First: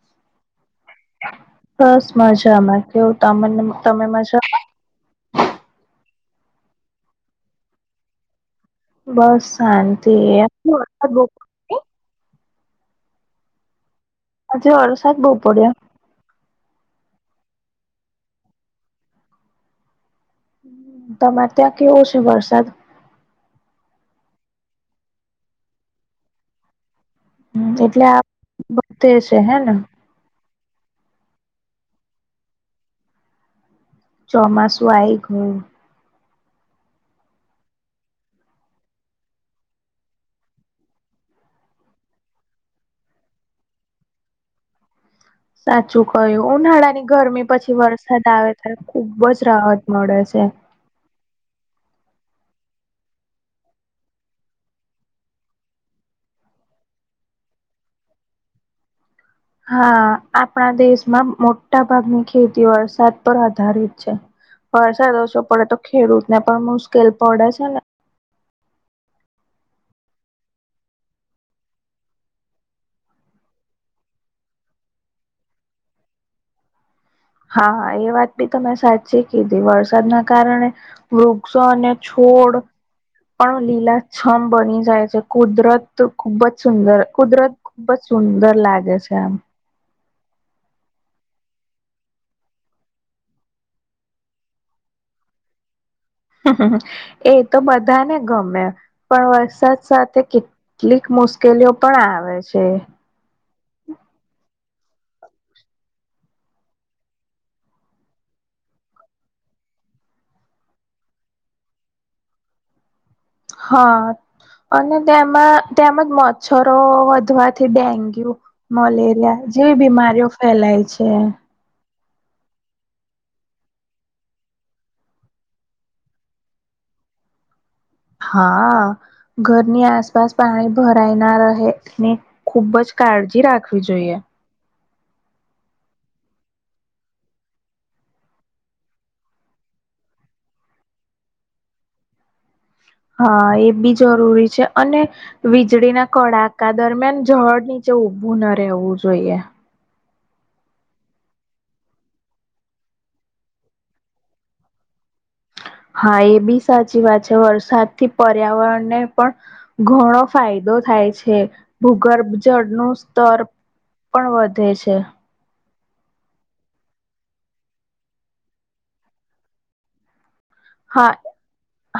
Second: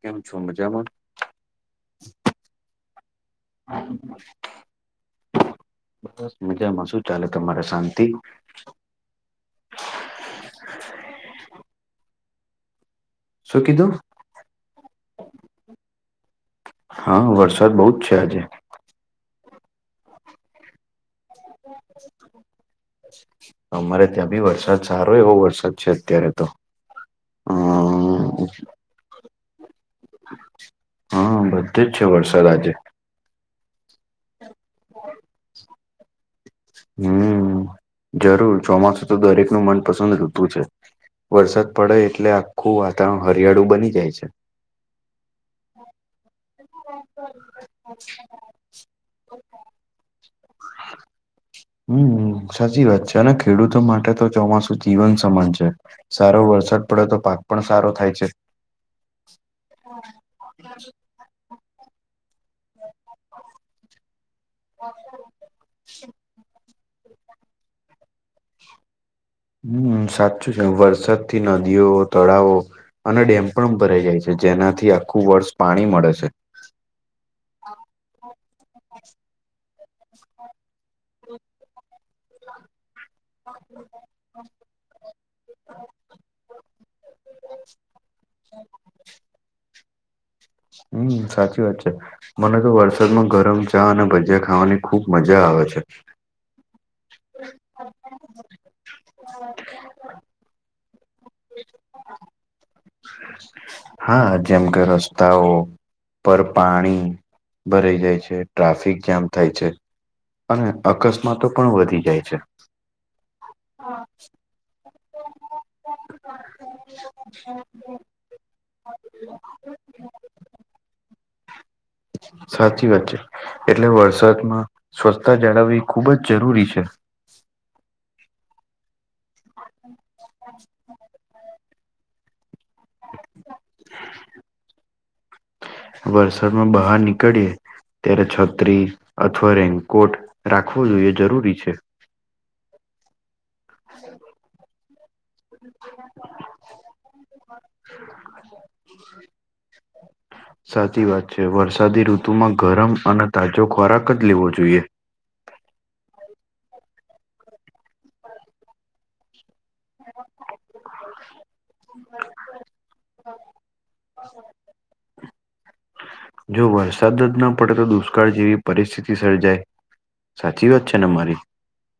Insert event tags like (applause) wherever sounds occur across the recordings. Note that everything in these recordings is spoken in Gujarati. કેમ છો મજા બસ મજામાં કેવું ત તમે મજા બસ મજામાં શું ચાલે તમારે શાંતિ બસ શાંતિ પડ્યો. શું કીધું આજે હરસાદ બહુ પડ્યા હા વરસાદ બહુ જ છે આજે તમારે ત્યાં કેવો છે વરસાદ અમારે ત્યાં ભી વરસાદ સારો એવો વરસાદ છે અત્યારે તો એટલે આ હમ બતે હ છે હે હા બધી જ છે વરસાદ આજે ચોમાસું એક ઘુંણ હમ જરૂર ચોમાસું તો દરેક ન મનપસંદ ઋતુ છે વરસાદ પડે એટલે આખું વાતાવરણ હરિયાળું બની જાય છે સાચું કયું ઉનાળા ની ગરમી પછી વરસાદ આવે ત્યારે ખુબ જ રાહત મળે છે હમ સાચી વાત છે અને ખેડૂતો માટે તો ચોમાસું જીવન સમાન છે સારો વરસાદ પડે તો પાક પણ સારો થાય છે હા આપણા દેશમાં મોટા ભાગની ખેતી વરસાદ પર આધારિત છે વરસા રોસો પડે તો ખેડૂત ને પણ મુશ્કેલ પડે છે ને હમ સાચું છે વરસાદથી નદીઓ તળાવો અને ડેમ પણ ભરાઈ જાય છે જેનાથી આખું વર્ષ પાણી મળે છે હા એ વાત બી તમે સાચી કીધી વરસાદના કારણે વૃક્ષો અને છોડ પણ લીલા છમ બની જાય છે કુદરત ખુબ જ સુંદર કુદરત ખુબ જ સુંદર લાગે છે એમ હમ સાચી વાત છે મને તો વરસાદમાં ગરમ ચા અને ભજીયા ખાવાની ખુબ મજા આવે છે. એ તો બધાને ગમે પણ વરસાદ સાથે કે. મુશ્કેલીઓ પણ આવે છે. હા જેમ કે રસ્તાઓ. પર પાણી ભરાઈ જાય છે ટ્રાફિક જામ થાય છે. અને અકસ્માતો પણ વધી જાય છે. હા અને તેમાં તેમ જ મોત. મચ્છરો વધવાથી ડેન્ગ્યુ. મલેરિયા જેવી બીમારીઓ ફેલાય છે. સાચી વાત છે એટલે વરસાદમાં સ્વચ્છતા જાળવવી ખુબ જ જરૂરી છે. હા ઘરની આસપાસ પાણી ભરાય ના રહે ને. ખુબ જ કાળજી રાખવી જોઈએ. વરસાદમાં બહાર નીકળીએ. ત્યારે છત્રી અથવા રેનકોટ રાખવો જોઈએ જરૂરી છે. હા એ બી જરૂરી છે અને. વીજળીના કડાકા દરમિયાન ઝડ નીચે ઉભું ના રહેવું જોઈએ. (unintelligible) (inaudible) સાચી વાત છે વરસાદી ઋતુમાં ગરમ અને તાજો ખોરાક જ લેવો જોઈએ. હા એ બી સાચી વાત છે વરસાદ થી પર્યાવરણને પણ. ઘણો ફાયદો થાય છે ભૂગર્ભ જળનું સ્તર. પણ વધે છે. જો વરસાદ જ ન પડે તો દુષ્કાળ જેવી પરિસ્થિતિ સર્જાય. સાચી વાત છે ને હા મારી.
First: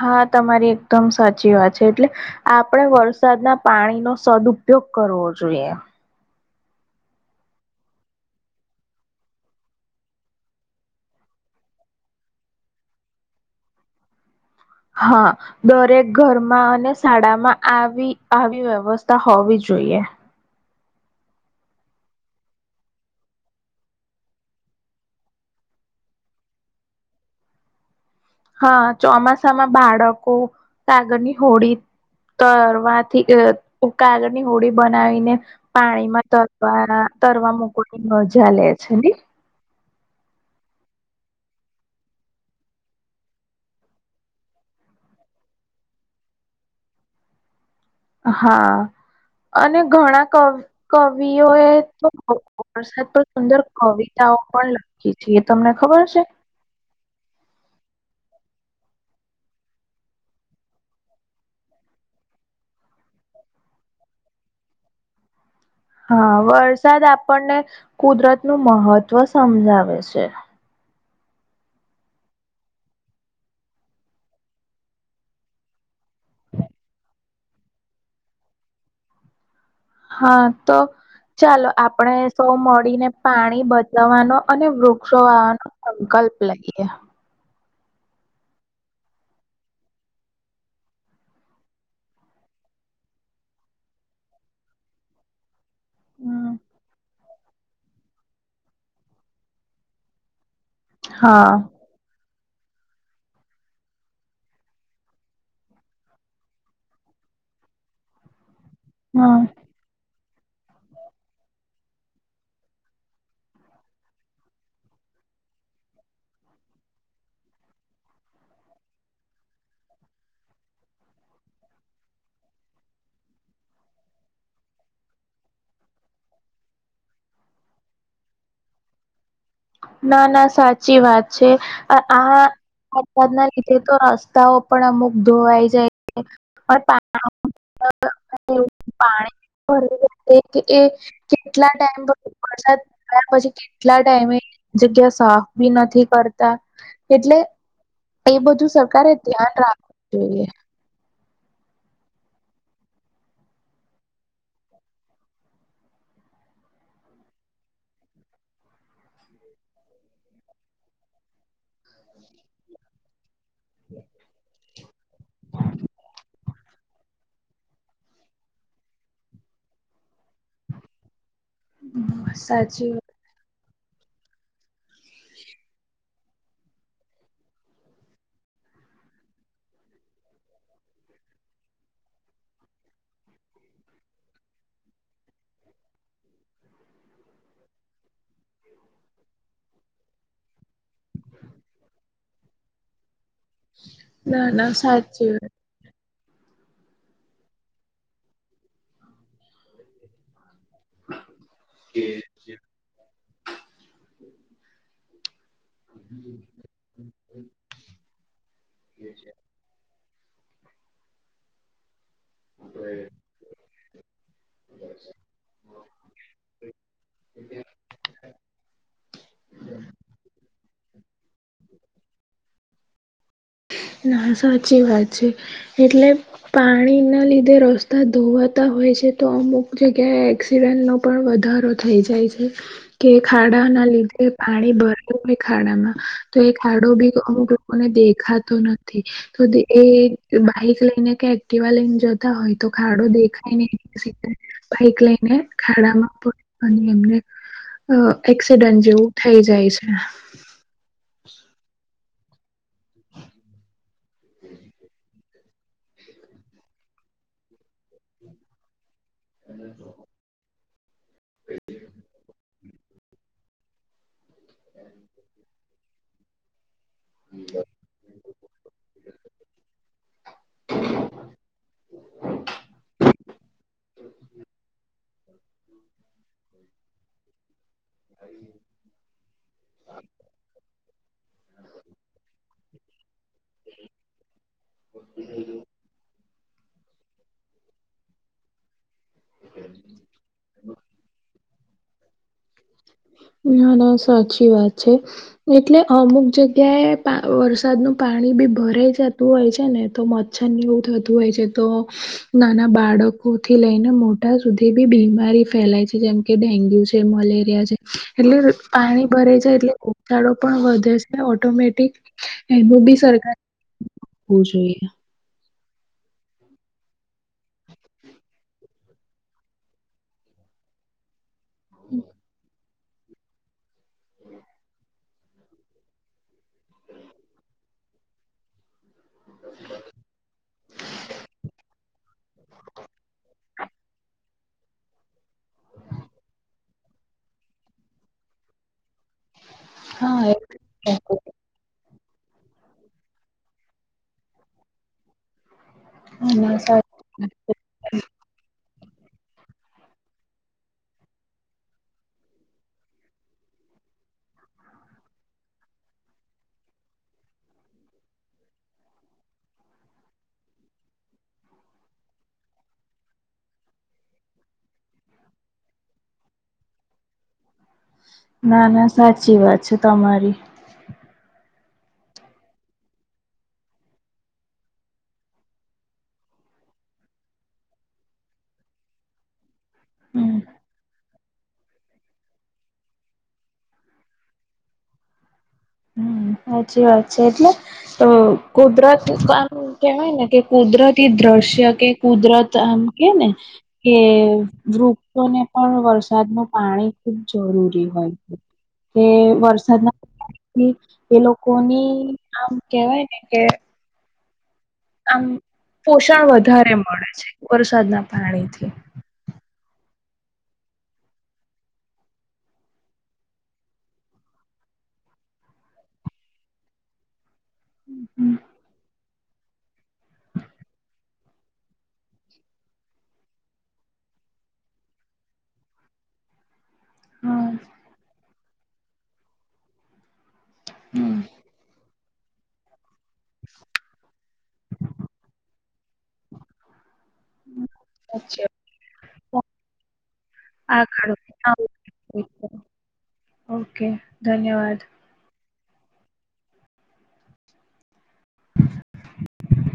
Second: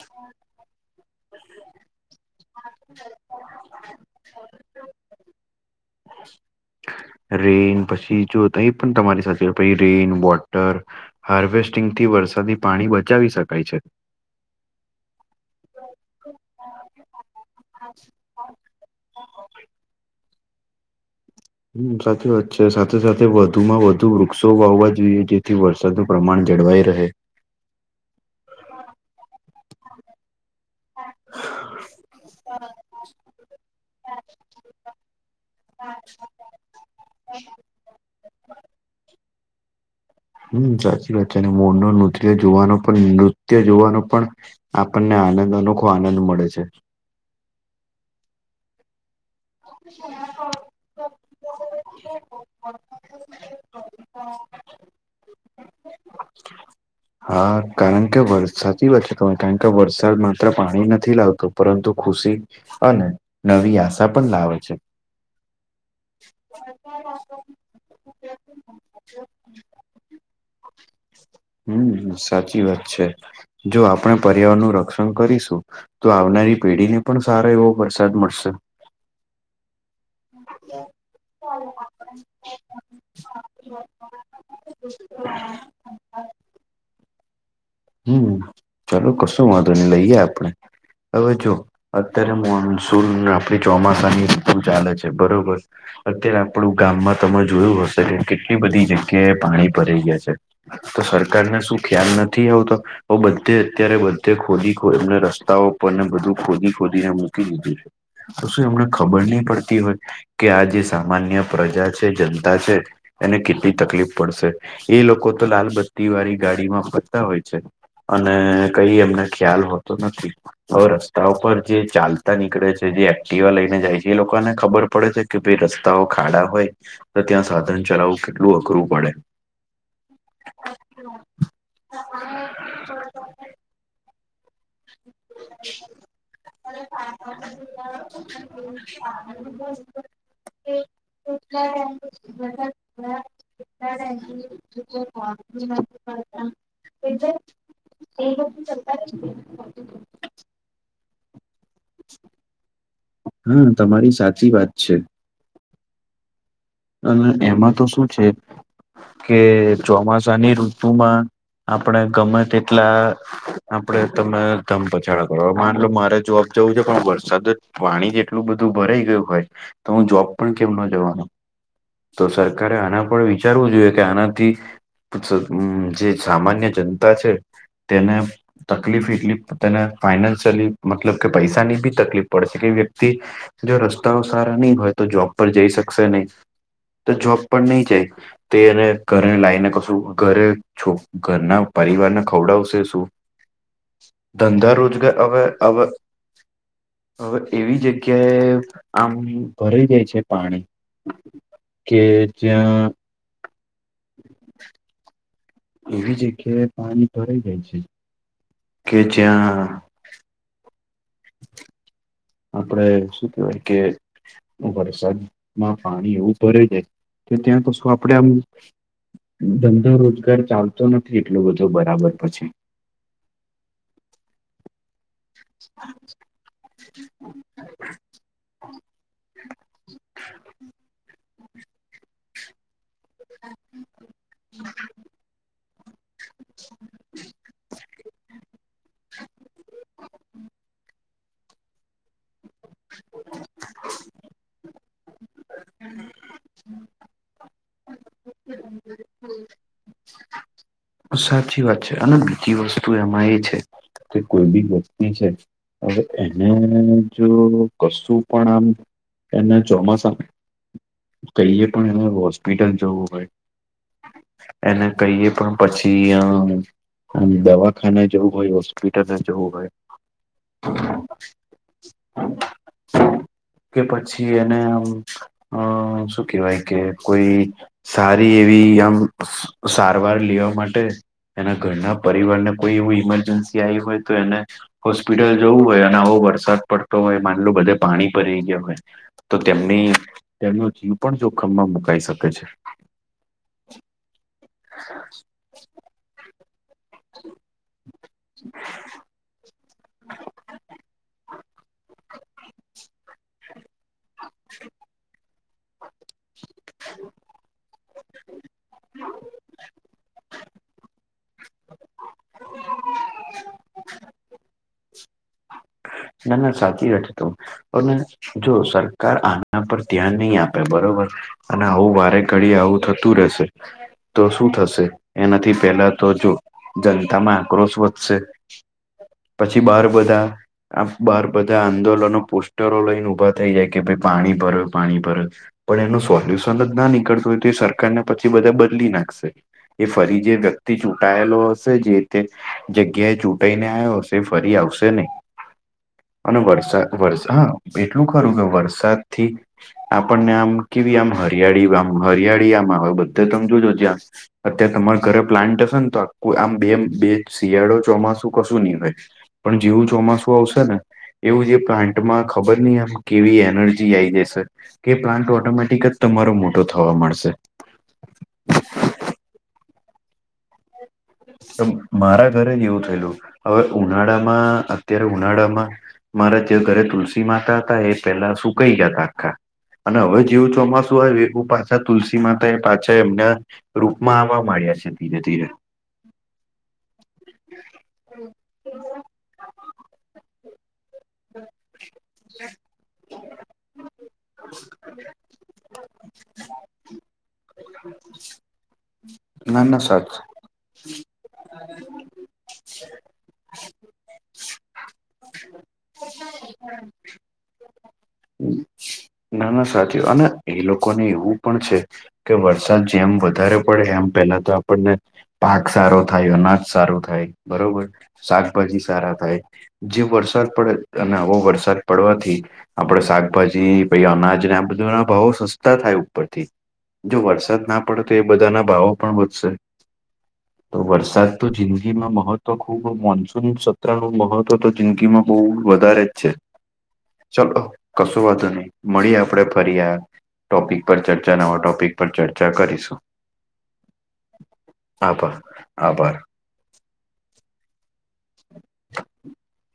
હા તમારી એકદમ સાચી વાત છે એટલે. આપણે વરસાદના પાણીનો સદઉપયોગ કરવો જોઈએ. રેન પછી જો તઈ પણ તમારી સાથે પછ રેન વોટર. હાર્વેસ્ટિંગથી વરસાદી પાણી બચાવી શકાય છે. હા. દરેક ઘરમાં અને શાળામાં આવી આવી વ્યવસ્થા હોવી જોઈએ. હમ સાચી વાત છે સાથે સાથે વધુમાં વધુ વૃક્ષો વાવવા જોઈએ જેથી વર. છતું પ્રમાણ જળવાઈ રહે. હા ચોમાસામાં બાળકો કાગળની હોડી. તરવાથી કાગળની હોડી બનાવીને. પાણીમાં તરવાના તરવા મૂકવાની મજા લે છે ને. હમ સાચી વાત છે અને મોરનો નૃત્ય જોવાનો પણ નૃત્ય જોવાનું પણ. આપણને આનંદ અનોખો આનંદ મળે છે. હા અને ઘણા કવ. કવિઓ એ તો વરસાદ પણ સુંદર કવિતાઓ પણ લખી. એથી એ તમને ખબર હશે. હા કારણ કે વરસાદની કારણ કે વરસાદ માત્ર પાણી નથી લાવતું પરંતુ ખુશી. અને નવી આશા પણ લાવે છે. હા વરસાદ આપણને કુદરતનું મહત્વ સમજાવે છે. હમ સાચી વાત છે જો આપણે પર્યાવરણનું રક્ષણ કરીશું. તો આવનારી પેઢીને પણ સારો એવો વરસાદ મળશે. હા તો. ચાલો આપણે સૌ મળીને પાણી બચવાનું અને વૃક્ષો વાવાનો. સંકલ્પ લઈએ. હમ ચાલો કશો વાંધો નહીં લઈએ આપણે. હવે જો અત્યારે મોન્સુન આપણી ચોમાસાની સિઝન ચાલે છે બરોબર. અત્યારે હમ આપણું ગામમાં તમે જોયું હશે કે કેટલી બધી જગ્યાએ પાણી ભરાય ગયા છે. તો હા સરકારને શું ખ્યાલ નથી આવતો હ બધે અત્યારે બધે ખોદી એને રસ્તાઓ પરને બધું ખોદી ખોદીને મૂકી દીધું છે. તો શું એમને ખબર હમ નહી પડતી હોય કે આ જે સામાન્ય પ્રજા છે જનતા છે. એને કેટલી તકલીફ પડશે એ લોકો તો લાલબત્તી વાળી ગાડીમાં ફરતા હોય છે. અને કઈ એમને ખ્યાલ હોતો નથી હવે રસ્તા ઉપર જે ચાલતા નીકળે છે જે એક્ટિવા લઈને જાય છે એ લોકોને ખબર પડે છે. કે ભાઈ રસ્તાઓ ખાડા હોય તો ત્યાં સાધન ચલાવવું કેટલું અઘરું પડે ના ના સાચી વાત છે આ ના લીધે તો રસ્તાઓ પણ અમુક ધોવાઈ જાય છે પણ પાણી ભ એ કેટલા ટાઈમ પર વરસાદ પડ્યા પછી કેટલા ટાઈમે જગ્યા સાફ બી નથી કરતા એટલે એ બધું સરકારે ધ્યાન રાખ જે (inaudible) હા તમારી સાચી વાત છે. અને એમાં તો શું છે. કે ચોમાસાની ઋતુમાં આપણે ગમે તેટલા આપડે તમે ધમપછાડા કરો માન મારે જોબ જવું છે પણ વર્ષ સતત પાણી જેટલું બધું ભરાઈ ગયું હોય તો હું જોબ પણ કેમ ન જવાનું તો સરકારે સાચી આના પર વિચારવું જોઈએ કે આનાથી જે સામાન્ય જનતા છે તેને તકલીફ એટલી તને ફાઈનાન્શિયલી મતલબ કે પૈસાની બી તકલીફ પડે છે કે વ્યક્તિ જો રસ્તાઓ સારા નહી હોય તો જોબ પર જઈ શકશે નહી તો જોબ પણ નહી જાય તેને ઘરે લાવને કશું ઘરે છો ઘરના પરિવારને ખવડાવશે શું વાત ના ના ધંધા રોજગાર સાચી વાત હવે હવે હવે એવી જગ્યાએ આમ ભરાઈ જાય છે પાણી કે જ્યાં એવી જગ્યાએ પાણી ભરાઈ જાય છે કે જ્યાં આપડે શું કેહેવાય કે વરસાદમાં પાણી એવું ભરે જાય કે ત્યાં કશું આપડે આમ ધંધો રોજગાર ચાલતો નથી એટલોું બધો બરાબર પછી ના સાચી વાત છે એટલે પાણીને ના લીધે રસ્તા ધોવાતા હોય છે તો અમુક જગ્યાએ એક્સિડેન્ટ નો પણ વધારો થઈ જાય છે (inaudible) કે ખાડા ના લીધે પાણી ભરલું હોય ખાડામાં તો એ ખાડો બી અુક લોકોને દેખા નથી તો એ બાઈક લઈને કે એક્ટિવા લઈને જતા હોય તો ખાડો દેખાય ને ભઇક લઈને ખાડામાં પ અને એમને એક્સિડન્ટ જેવું થઈ જાય છે સાચી વાત છે અને બીજી વસ્તુ એમાં એ છે કે કોઈ બી વ્યક્તિ છે હવે એને જો કશું પણ આમ એના ચોમાસા કહીએ પણ એના વસ્ હોસ્પિટલ જોવું હોય એને કહીએ પણ પછી અને દવાખાના જવું હોય હોસ્પિટલ ના જવું હોય કે પછી એને આમ અ શું કેહેવાય કે કોઈ સારી એવી આમ સારવાર લિઓ માટે એના ઘરના પરિવાર ને કોઈ એવું ઈમરજન્સી આવી હોય તો એને હોસ્પિટલ જવું હોય અને આવો વરસાદ પડતો હોય માનલો બધે પાણી ભરી ગયા હોય તો તેમની તેમનોનો જીવ પણ જોખમમાં મુકાઈ શકે છે ના ના સાચી વાત છે એટલે અમુક જગ્યાએ વરસાદનુંું પાણી બી ભરાય જતું હોય હો ને તો મચ્છર ને એવું થતું હોય છે તો નાના બાળક થી લઈને મોટા સુધી બી બીમારી ફેલાય છે જેમ કે ડેન્ગ્યુ છે મલેરિયા છે એટલે પાણી ભરા જાય એટલે રચાડો પણ વધે છે ઓટોમેટિક એનું બી સરકાર હોવું જોઈએ ના ના સાચી વખતો અને જો સરકાર આના પર ધ્યાન નહી આપે બરોબર અને આવું વારે ઘડી આવું થતું રહેશે તો શું થશે એનાથી પહેલા તો જો જનતામાં આક્રોશ વધશે પછી બહાર બધા આ બાર બધા આંદોલનો પોસ્ટરો લઈને ઉભા થઈ જાય કે ભાઈ પાણી પર પાણી પર પણ એનું સોલ્યુશન જ ના નીકળતું હોય તો એ સરકારને પછી બધા બદલી નાખશે એ ફરી જે વ્યતિ થી ચૂંટાયેલો હશે જે તે જગ્યાએ ચૂંટાઈને આવ્યો હશે ફરી આવશે નહીં અને વરસાદ વર હા એટલું ખરું કે વરસાદથી આપણને આમ કેવી આમ હરિયાળીમ હરિયાળી આમ આવે બધા તમે જોજો જે આમ અત્યારે તમારા ઘરે પ્લાન્ટ હશે ને તો આ આમ બે બે શિયાળો ચોમાસું કશું નહીિ હોય પણ જેીવું ચોમાસું આવશે ને એવું જે પ્લાન્ટમાં ખબર નહ આમ કેવી એનર્જી આ આવી જાયશે કે પ્લાન્ટ ઓટોમેટિક જ તમારો મોટો થવા મળશે ના ના સાચી વાત છે તમારી મારા ઘરે જ એવું થયેલું હવે ઉનાળામાં અત્યારે ઉનાળામાં મારા જે ઘરે તુલસી માતા હતા એ પેલા સુકાઈ ગતા આખા અને હવે હમ. જેવું ચોમાસું હોયવું પાછા તુલસી માતા એ પાછા એમને રૂપમાં આમાં મળ્યા છે ધીરે ધીરે હમ સાચી વાત છે એટલે તો કુદરત કામ કેવાય ને કે કુદરતી દ્રશ્ય કે કુદરત આમ કે ને કે વૃક્ષોને પણ વરસાદ ન પાણી ખુબ જરૂરી હોય કે ના ના સાચ વરસાદના (unintelligible) થી એ લોકોની આમ કેહેવાય ને કે આમ પોષણ વધારે મળે છે વરસાદના પાણીથી ના ના સાચ અને એ લોકો ને એવું પણ છે કે વરસાદ જેમ વધારે પડે એમ પહેલા તો આપણને પાક સારો થાય અનાજ સારો થાય બરોબર શાકભાજી સારા થાય જે વરસાદ પડે અને આવો વરસાદ પડવાથી આપણેે શાકભાજી ભાઈ અનાજને આ બધા ના ભાવો સસ્તા થાય ઉપરથી જો હા વરસાદ ના પડે તો બધાના ભાવો પણ વધશે તો હમ. વરસાદ તો જિંદીમાં મહત્વ ખૂબ મોનસૂન સત્ર ન મહત્વ તો જિંદગીમાં બહુ વધારે જ છે (inaudible) ચાલો કસો વાંધ સાચી નહી મળીએ આપણે વાત. ફરી આ ટોપિક પર આગળ ચર્ચા નવા ટોપિક પર ચર્ચા કરીશું. ઓકે ધન્યવાદ. હા બહ આભાર. (inaudible)